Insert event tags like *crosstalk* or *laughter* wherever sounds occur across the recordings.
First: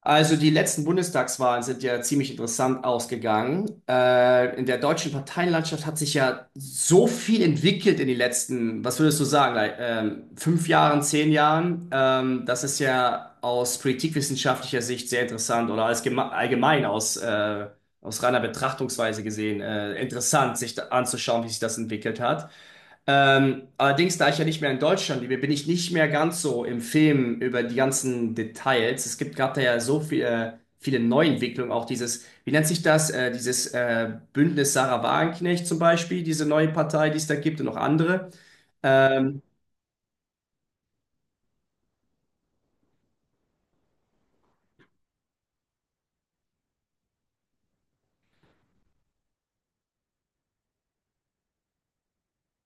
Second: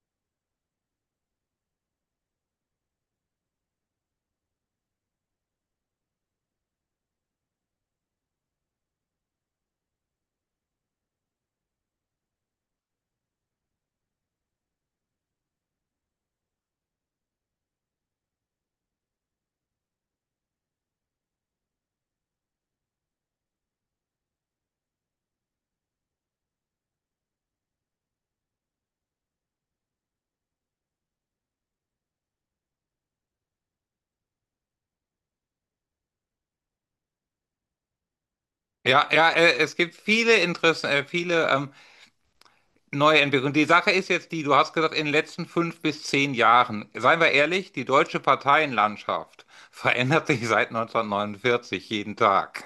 Also die letzten Bundestagswahlen sind ja ziemlich interessant ausgegangen. In der deutschen Parteienlandschaft hat sich ja so viel entwickelt in den letzten, was würdest du sagen, like, 5 Jahren, 10 Jahren. Das ist ja aus politikwissenschaftlicher Sicht sehr interessant oder als allgemein aus, aus reiner Betrachtungsweise gesehen interessant, sich da anzuschauen, wie sich das entwickelt hat. Allerdings, da ich ja nicht mehr in Deutschland lebe, bin ich nicht mehr ganz so im Film über die ganzen Details. Es gibt gerade da ja so viel, viele Neuentwicklungen, auch dieses, wie nennt sich das, dieses Bündnis Sarah Wagenknecht zum Beispiel, diese neue Partei, die es da gibt und noch andere. Ja, ja, Ähm, es gibt viele Interessen, viele neue Entwicklungen. Die Sache ist jetzt die, du hast gesagt, in den letzten fünf bis zehn Jahren, seien wir ehrlich, die deutsche Parteienlandschaft *laughs* verändert sich seit 1949 jeden Tag.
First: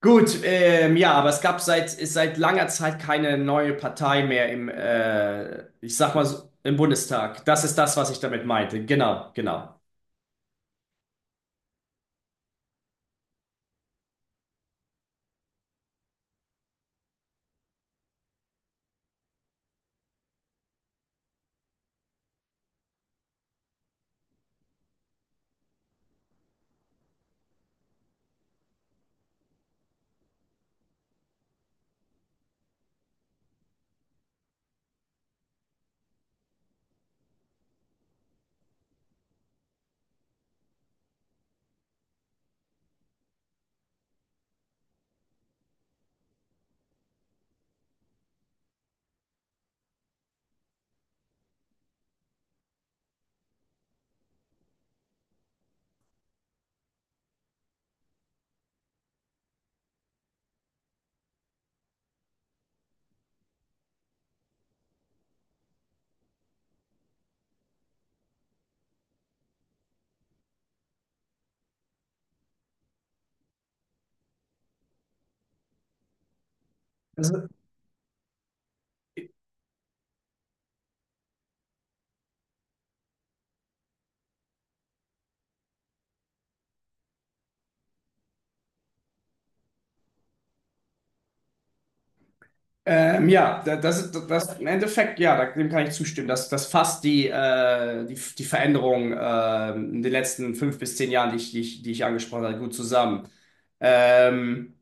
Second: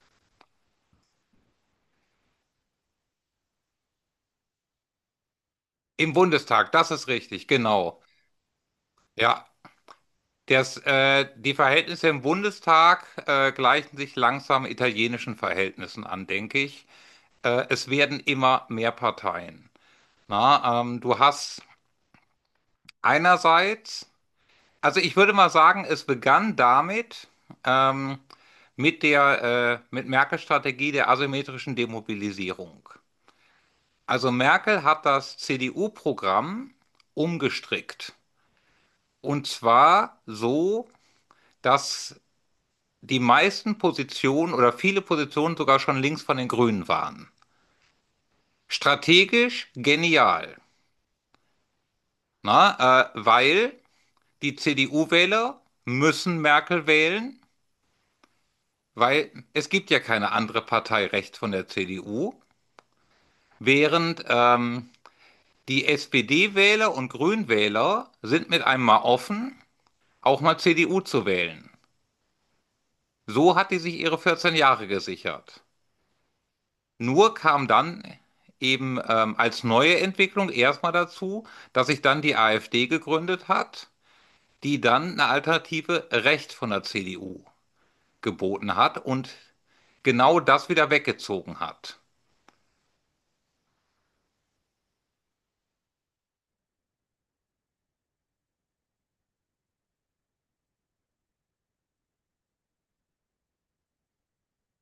gut, ja, aber es gab seit, ist seit langer Zeit keine neue Partei mehr im, ich Im sag mal, so, Bundestag, im das ist Bundestag. richtig, Das ist das, genau. was ich damit meinte. Genau, Ja, genau. das, die Verhältnisse im Bundestag gleichen sich langsam italienischen Verhältnissen an, denke ich. Es werden immer mehr Parteien. Na, du hast einerseits. Also ich würde mal sagen, es begann damit, ähm, mit der, mit Merkels Strategie der asymmetrischen Demobilisierung. Also Merkel hat das CDU-Programm umgestrickt. Und zwar so, dass die meisten Positionen oder viele Positionen sogar schon links von den Grünen waren. Strategisch genial, na, weil die CDU-Wähler müssen Merkel wählen. Weil es gibt ja keine andere Partei rechts von der CDU, während die SPD-Wähler und Grünwähler sind mit einem mal offen, auch mal CDU zu wählen. So hat die sich ihre 14 Jahre gesichert. Nur kam dann eben als neue Entwicklung erstmal dazu, dass sich dann die AfD gegründet hat, die dann eine Alternative rechts von der CDU geboten hat und genau das wieder weggezogen hat. Ja, das ist das im Endeffekt, ja, dem kann ich zustimmen. Das fasst die, die Veränderung in den letzten 5 bis 10 Jahren, die ich angesprochen habe, gut zusammen. Ähm,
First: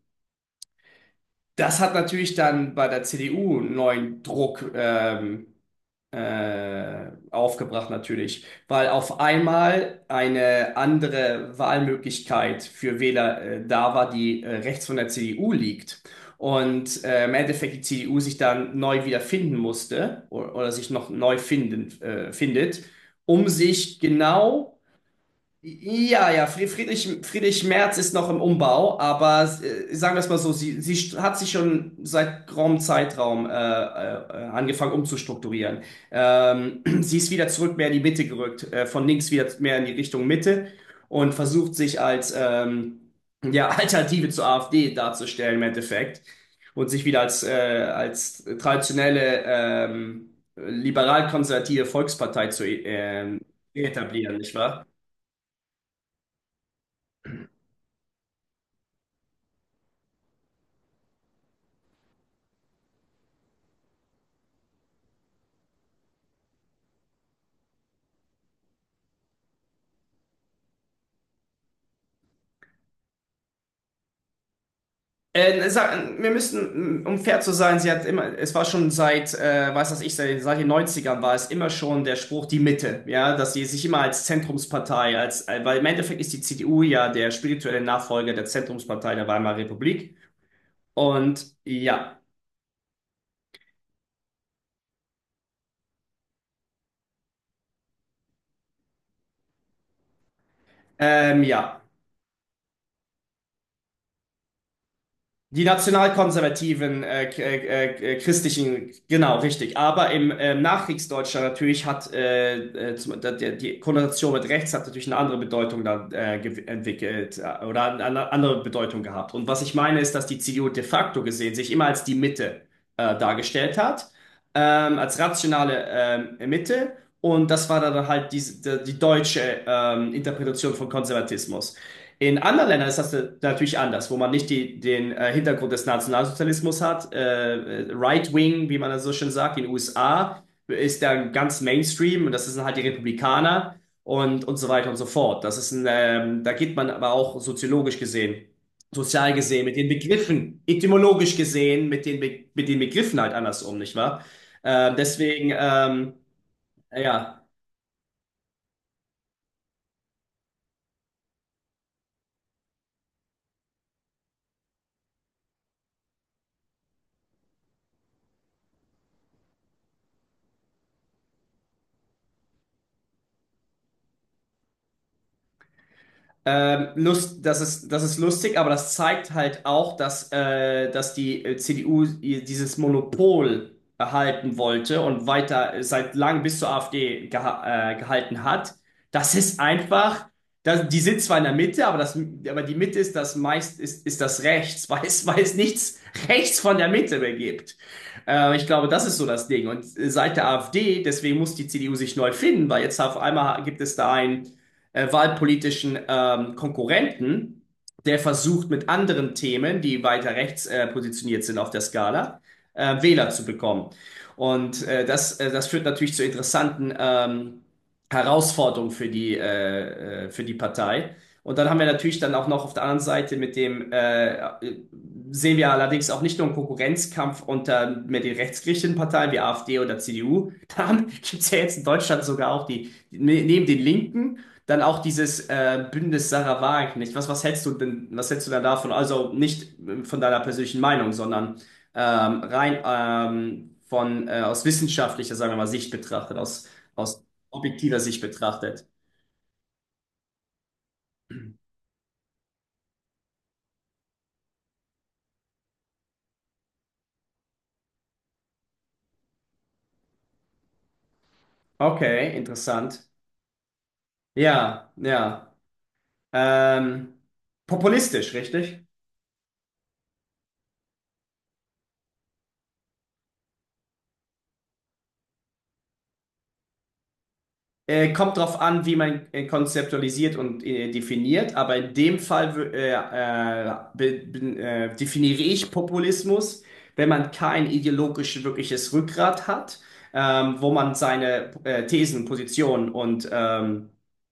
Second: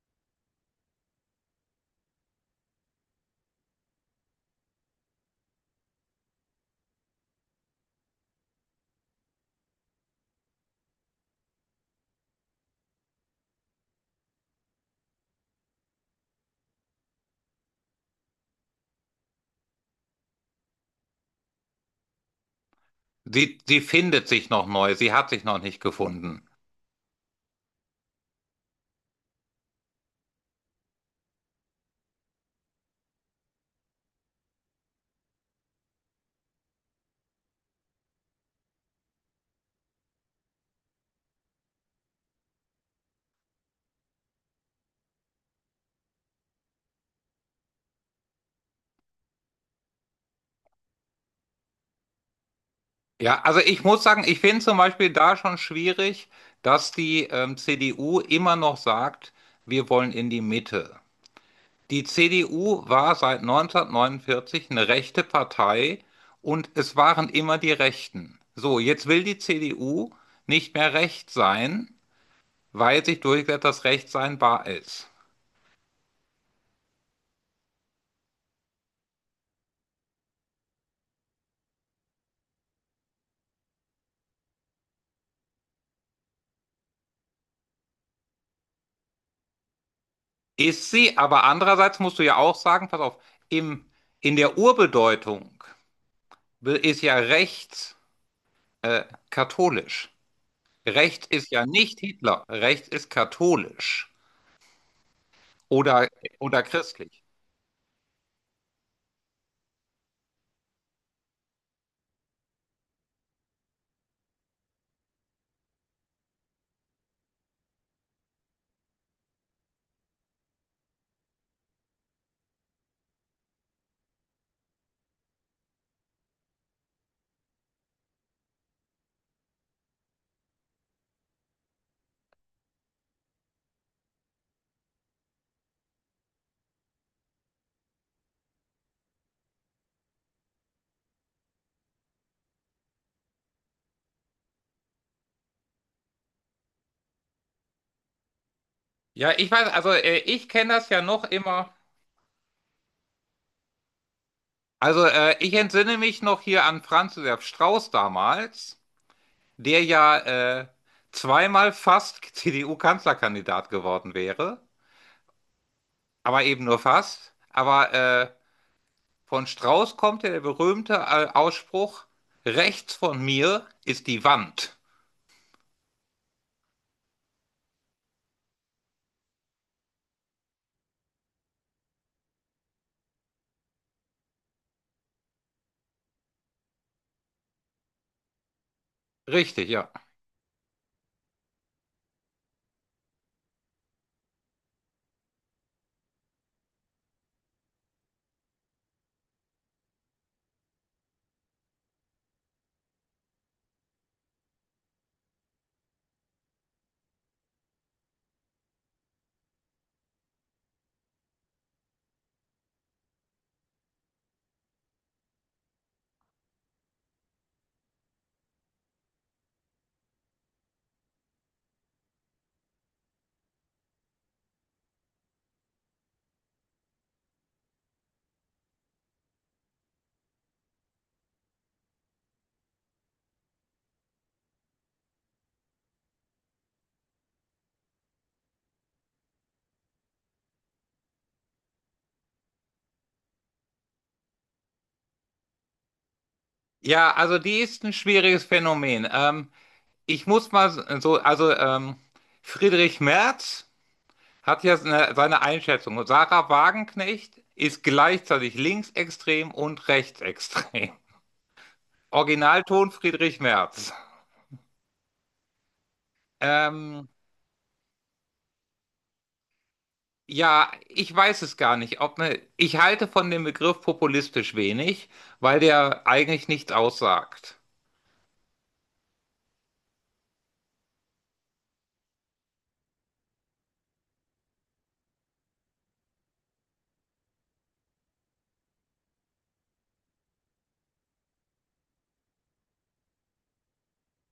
das hat natürlich dann bei der CDU einen neuen Druck. Aufgebracht natürlich, weil auf einmal eine andere Wahlmöglichkeit für Wähler da war, die rechts von der CDU liegt. Und im Endeffekt die CDU sich dann neu wiederfinden musste oder sich noch neu finden, findet, um Sie sich findet sich noch genau neu, sie hat sich noch nicht ja, ja, gefunden. Friedrich, Friedrich Merz ist noch im Umbau, aber sagen wir es mal so, sie hat sich schon seit geraumen Zeitraum angefangen umzustrukturieren. *clears throat* Sie ist wieder zurück mehr in die Mitte gerückt, von links wieder mehr in die Richtung Mitte und versucht sich als ja, *laughs* Alternative zur AfD darzustellen im Endeffekt und sich wieder als traditionelle liberal-konservative Volkspartei zu Ja, also ich muss sagen, etablieren, ich nicht finde zum wahr? Beispiel da schon schwierig, dass die CDU immer noch sagt, wir wollen in die Mitte. Die CDU war seit 1949 eine rechte Partei und es waren immer die Rechten. So, jetzt will die CDU nicht mehr recht sein, weil sich durchgesetzt, dass Recht sein wahr ist. Sag, wir müssen, um fair zu sein, sie hat immer, es war schon seit, weiß das ich, seit den 90ern war es immer schon der Spruch, die Mitte, ja, dass sie sich immer als Zentrumspartei, als, weil im Endeffekt ist die CDU ja der spirituelle Nachfolger der Zentrumspartei der Weimarer Republik. Ist sie, aber Und andererseits ja, musst du ja auch sagen, pass auf, im, in der Urbedeutung ist ja rechts äh, katholisch. Rechts ist ja ja. nicht Hitler. Rechts ist katholisch Die oder, oder nationalkonservativen christlich. Christlichen, genau, richtig. Aber im Nachkriegsdeutschland natürlich hat zum, da, der, die Konnotation mit rechts hat natürlich eine andere Bedeutung dann entwickelt oder eine andere Bedeutung gehabt. Und was ich meine ist, dass die CDU de facto gesehen sich immer als die Mitte dargestellt hat, als rationale Mitte. Und das war dann halt diese, die deutsche Interpretation von Konservatismus. In anderen Ländern ist das natürlich anders, wo man nicht die, den Hintergrund des Nationalsozialismus hat. Right Wing, wie man das so schön sagt, in den USA ist da ganz Mainstream und das sind halt die Republikaner und so weiter und so fort. Das ist ein, da geht man aber auch soziologisch gesehen, sozial Ja, ich gesehen, weiß, mit den also ich Begriffen, kenne das ja noch etymologisch immer. gesehen, mit den, Be mit den Begriffen halt anders um, nicht wahr? Äh, Also deswegen, ich entsinne mich noch hier an Franz ja. Josef Strauß damals, der ja zweimal fast *laughs* CDU-Kanzlerkandidat geworden wäre, aber eben nur fast. Aber von Strauß kommt ja der berühmte Ausspruch, rechts von mir ist die Wand. Lust, das ist, lustig, aber das zeigt halt auch, dass die CDU ihr dieses Monopol erhalten wollte und weiter seit langem bis zur AfD gehalten hat. Das ist Richtig, ja. einfach, das, die sind zwar in der Mitte, aber, das, aber die Mitte ist das meist, ist das rechts, *laughs* weil es nichts rechts von der Mitte mehr gibt. Ich glaube, das ist so das Ding. Und seit der AfD, deswegen muss die CDU sich neu finden, weil jetzt auf einmal gibt es da ein wahlpolitischen Konkurrenten, der versucht mit anderen Themen, die weiter rechts positioniert sind auf der Skala, Wähler zu bekommen. Und das führt natürlich zu interessanten Herausforderungen für die Partei. Und dann haben wir natürlich dann auch noch auf der anderen Seite mit dem, äh, sehen wir allerdings auch nicht nur einen Konkurrenzkampf unter mit den rechtsgerichteten Parteien wie AfD oder CDU. *laughs* Da gibt es ja jetzt in Deutschland sogar auch die, neben den Linken dann auch dieses Bündnis Sarah Wagenknecht. Was, was hältst du denn, was hältst du denn davon? Also nicht von deiner persönlichen Meinung, sondern rein von aus wissenschaftlicher, sagen wir mal, Sicht betrachtet, aus, Ja, aus also die ist ein objektiver Sicht schwieriges betrachtet. Phänomen. Ich muss mal so, also Friedrich Merz hat ja seine, seine Einschätzung. Und Sarah Wagenknecht ist gleichzeitig linksextrem und rechtsextrem. *laughs* Okay, Originalton interessant. Friedrich Merz. Ja, ja. Ähm, Ähm, populistisch, richtig? ja, ich weiß es gar nicht. Ob ne, ich halte von dem Begriff populistisch wenig, weil der eigentlich nichts aussagt. Kommt drauf an, wie man konzeptualisiert und definiert, aber in dem Fall definiere ich Populismus, wenn man kein ideologisch wirkliches Rückgrat hat, wo man seine Thesen, Positionen und, ähm,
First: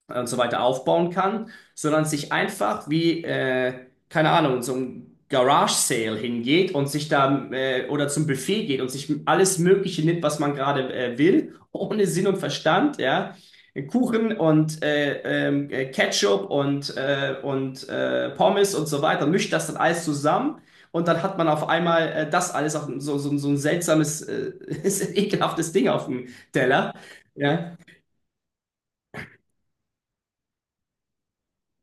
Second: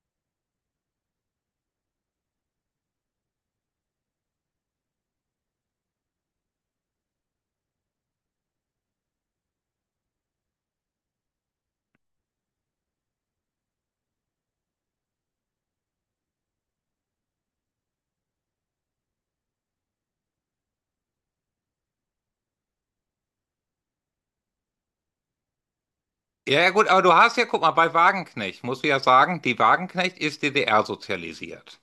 und so weiter aufbauen kann, sondern sich einfach wie, keine Ahnung, so ein Garage Sale hingeht und sich da oder zum Buffet geht und sich alles Mögliche nimmt, was man gerade will, ohne Sinn und Verstand, ja Kuchen und Ketchup und Pommes und so weiter, mischt das dann alles zusammen und dann hat man auf einmal das alles auf so, so, so ein seltsames, *laughs* ekelhaftes Ding auf dem Ja, ja, gut, Teller. aber du hast ja, guck mal, Ja, bei Wagenknecht, muss ich ja sagen, die Wagenknecht ist DDR-sozialisiert.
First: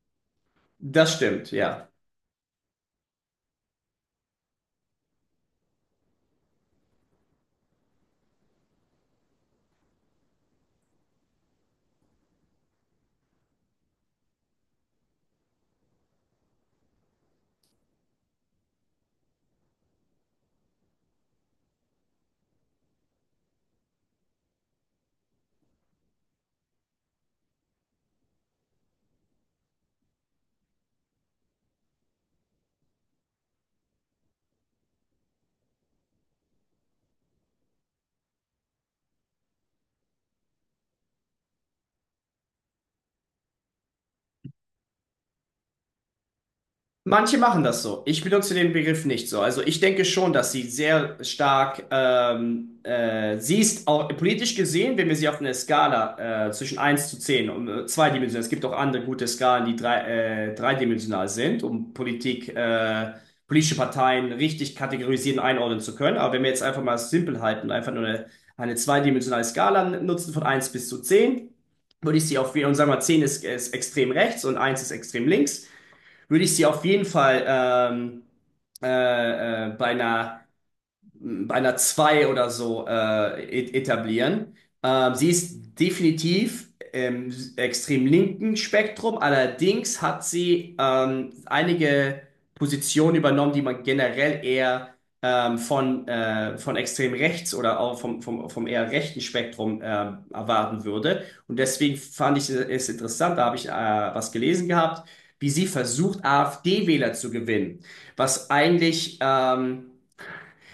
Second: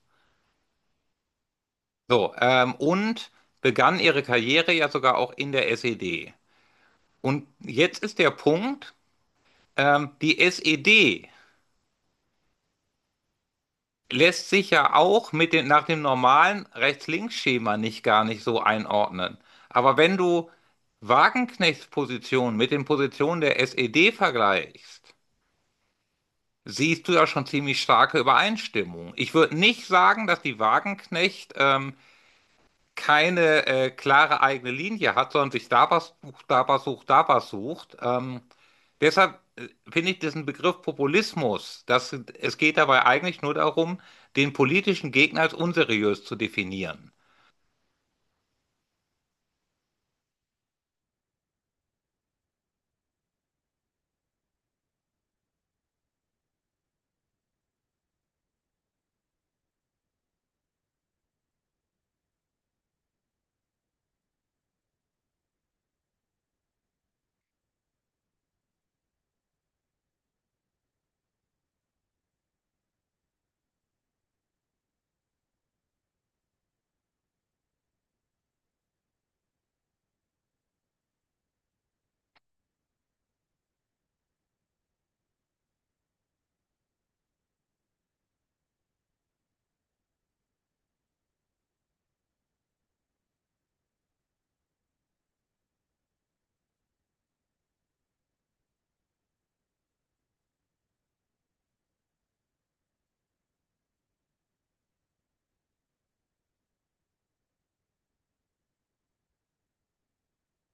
das stimmt, ja. So, und begann ihre Karriere ja sogar auch in der SED. Und jetzt ist der Punkt, die SED lässt sich ja auch mit dem, nach dem normalen Rechts-Links-Schema nicht gar nicht so einordnen. Aber wenn du Wagenknechts Position mit den Positionen der SED vergleichst, siehst du ja schon ziemlich starke Übereinstimmung. Ich würde nicht sagen, dass die Wagenknecht keine klare eigene Linie hat, sondern sich da was sucht, da was sucht, da was sucht. Deshalb finde ich diesen Begriff Populismus, dass es geht dabei eigentlich nur darum, den politischen Gegner als unseriös zu definieren. Manche machen das so. Ich benutze den Begriff nicht so. Also ich denke schon, dass sie sehr stark, sie ist auch politisch gesehen, wenn wir sie auf einer Skala zwischen 1 zu 10, und zweidimensional, es gibt auch andere gute Skalen, die dreidimensional sind, um Politik, politische Parteien richtig kategorisieren, einordnen zu können. Aber wenn wir jetzt einfach mal simpel halten, einfach nur eine zweidimensionale Skala nutzen von 1 bis zu 10, würde ich sie auf, und sagen wir mal, 10 ist extrem rechts und eins ist extrem links würde ich sie auf jeden Fall bei einer 2 oder so etablieren. Sie ist definitiv im extrem linken Spektrum, allerdings hat sie einige Positionen übernommen, die man generell eher von extrem rechts oder auch vom eher rechten Spektrum erwarten würde. Und deswegen fand ich es interessant, da habe ich was gelesen gehabt, wie sie versucht, AfD-Wähler zu gewinnen, was eigentlich... Ähm,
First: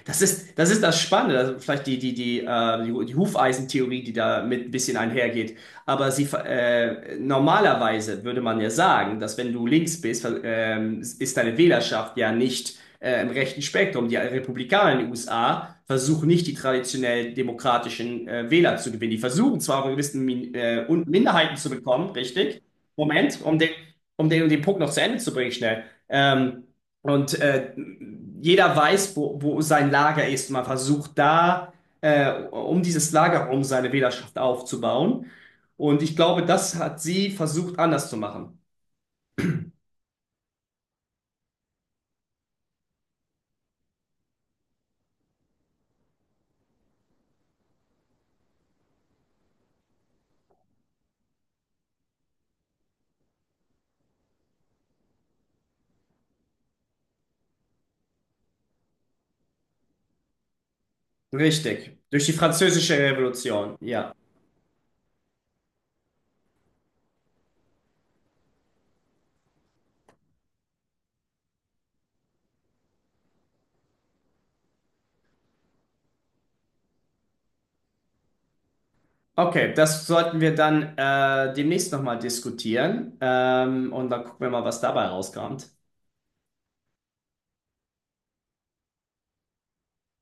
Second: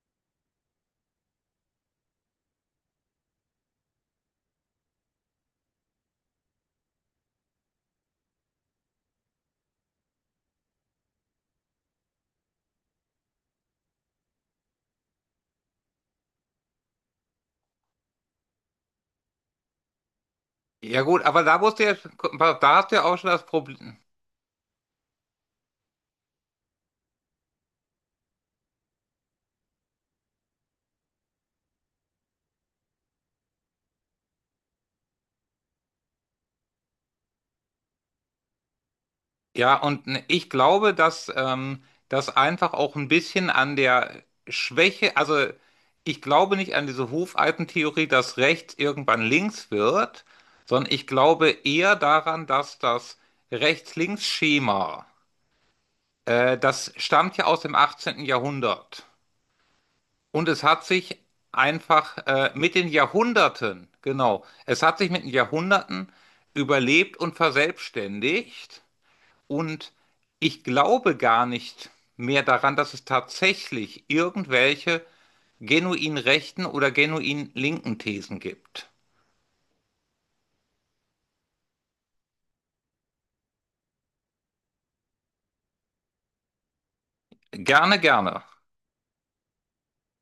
das ist, das ist, das Spannende, also vielleicht die Hufeisentheorie, die da mit ein bisschen einhergeht. Aber sie, normalerweise würde man ja sagen, dass wenn du links bist, ist deine Wählerschaft ja nicht im rechten Spektrum. Die Republikaner in den USA versuchen nicht, die traditionell demokratischen Wähler zu gewinnen. Die versuchen zwar auch gewissen Min Ja und gut, aber Minderheiten da zu musst du ja, bekommen, richtig? da hast du ja auch schon Moment, das um den, Problem. um den, um den Punkt noch zu Ende zu bringen, schnell. Und jeder weiß, wo sein Lager ist. Man versucht da, um dieses Lager herum seine Wählerschaft aufzubauen. Und ich glaube, das hat sie versucht anders zu machen. Ja, und ich glaube, dass das einfach auch ein bisschen an der Schwäche, also ich glaube nicht an diese Hufeisentheorie, dass rechts irgendwann links wird, sondern ich glaube eher daran, dass das Rechts-Links-Schema, das stammt ja aus dem 18. Jahrhundert. Und es hat sich Richtig. einfach Durch die mit den Französische Revolution. Jahrhunderten, Ja. genau, es hat sich mit den Jahrhunderten überlebt und verselbstständigt. Und ich glaube gar nicht mehr daran, dass es tatsächlich irgendwelche genuin rechten oder genuin linken Thesen gibt. Okay, das sollten wir dann demnächst nochmal diskutieren. Und dann gucken wir mal, was dabei rauskommt. Gerne, gerne.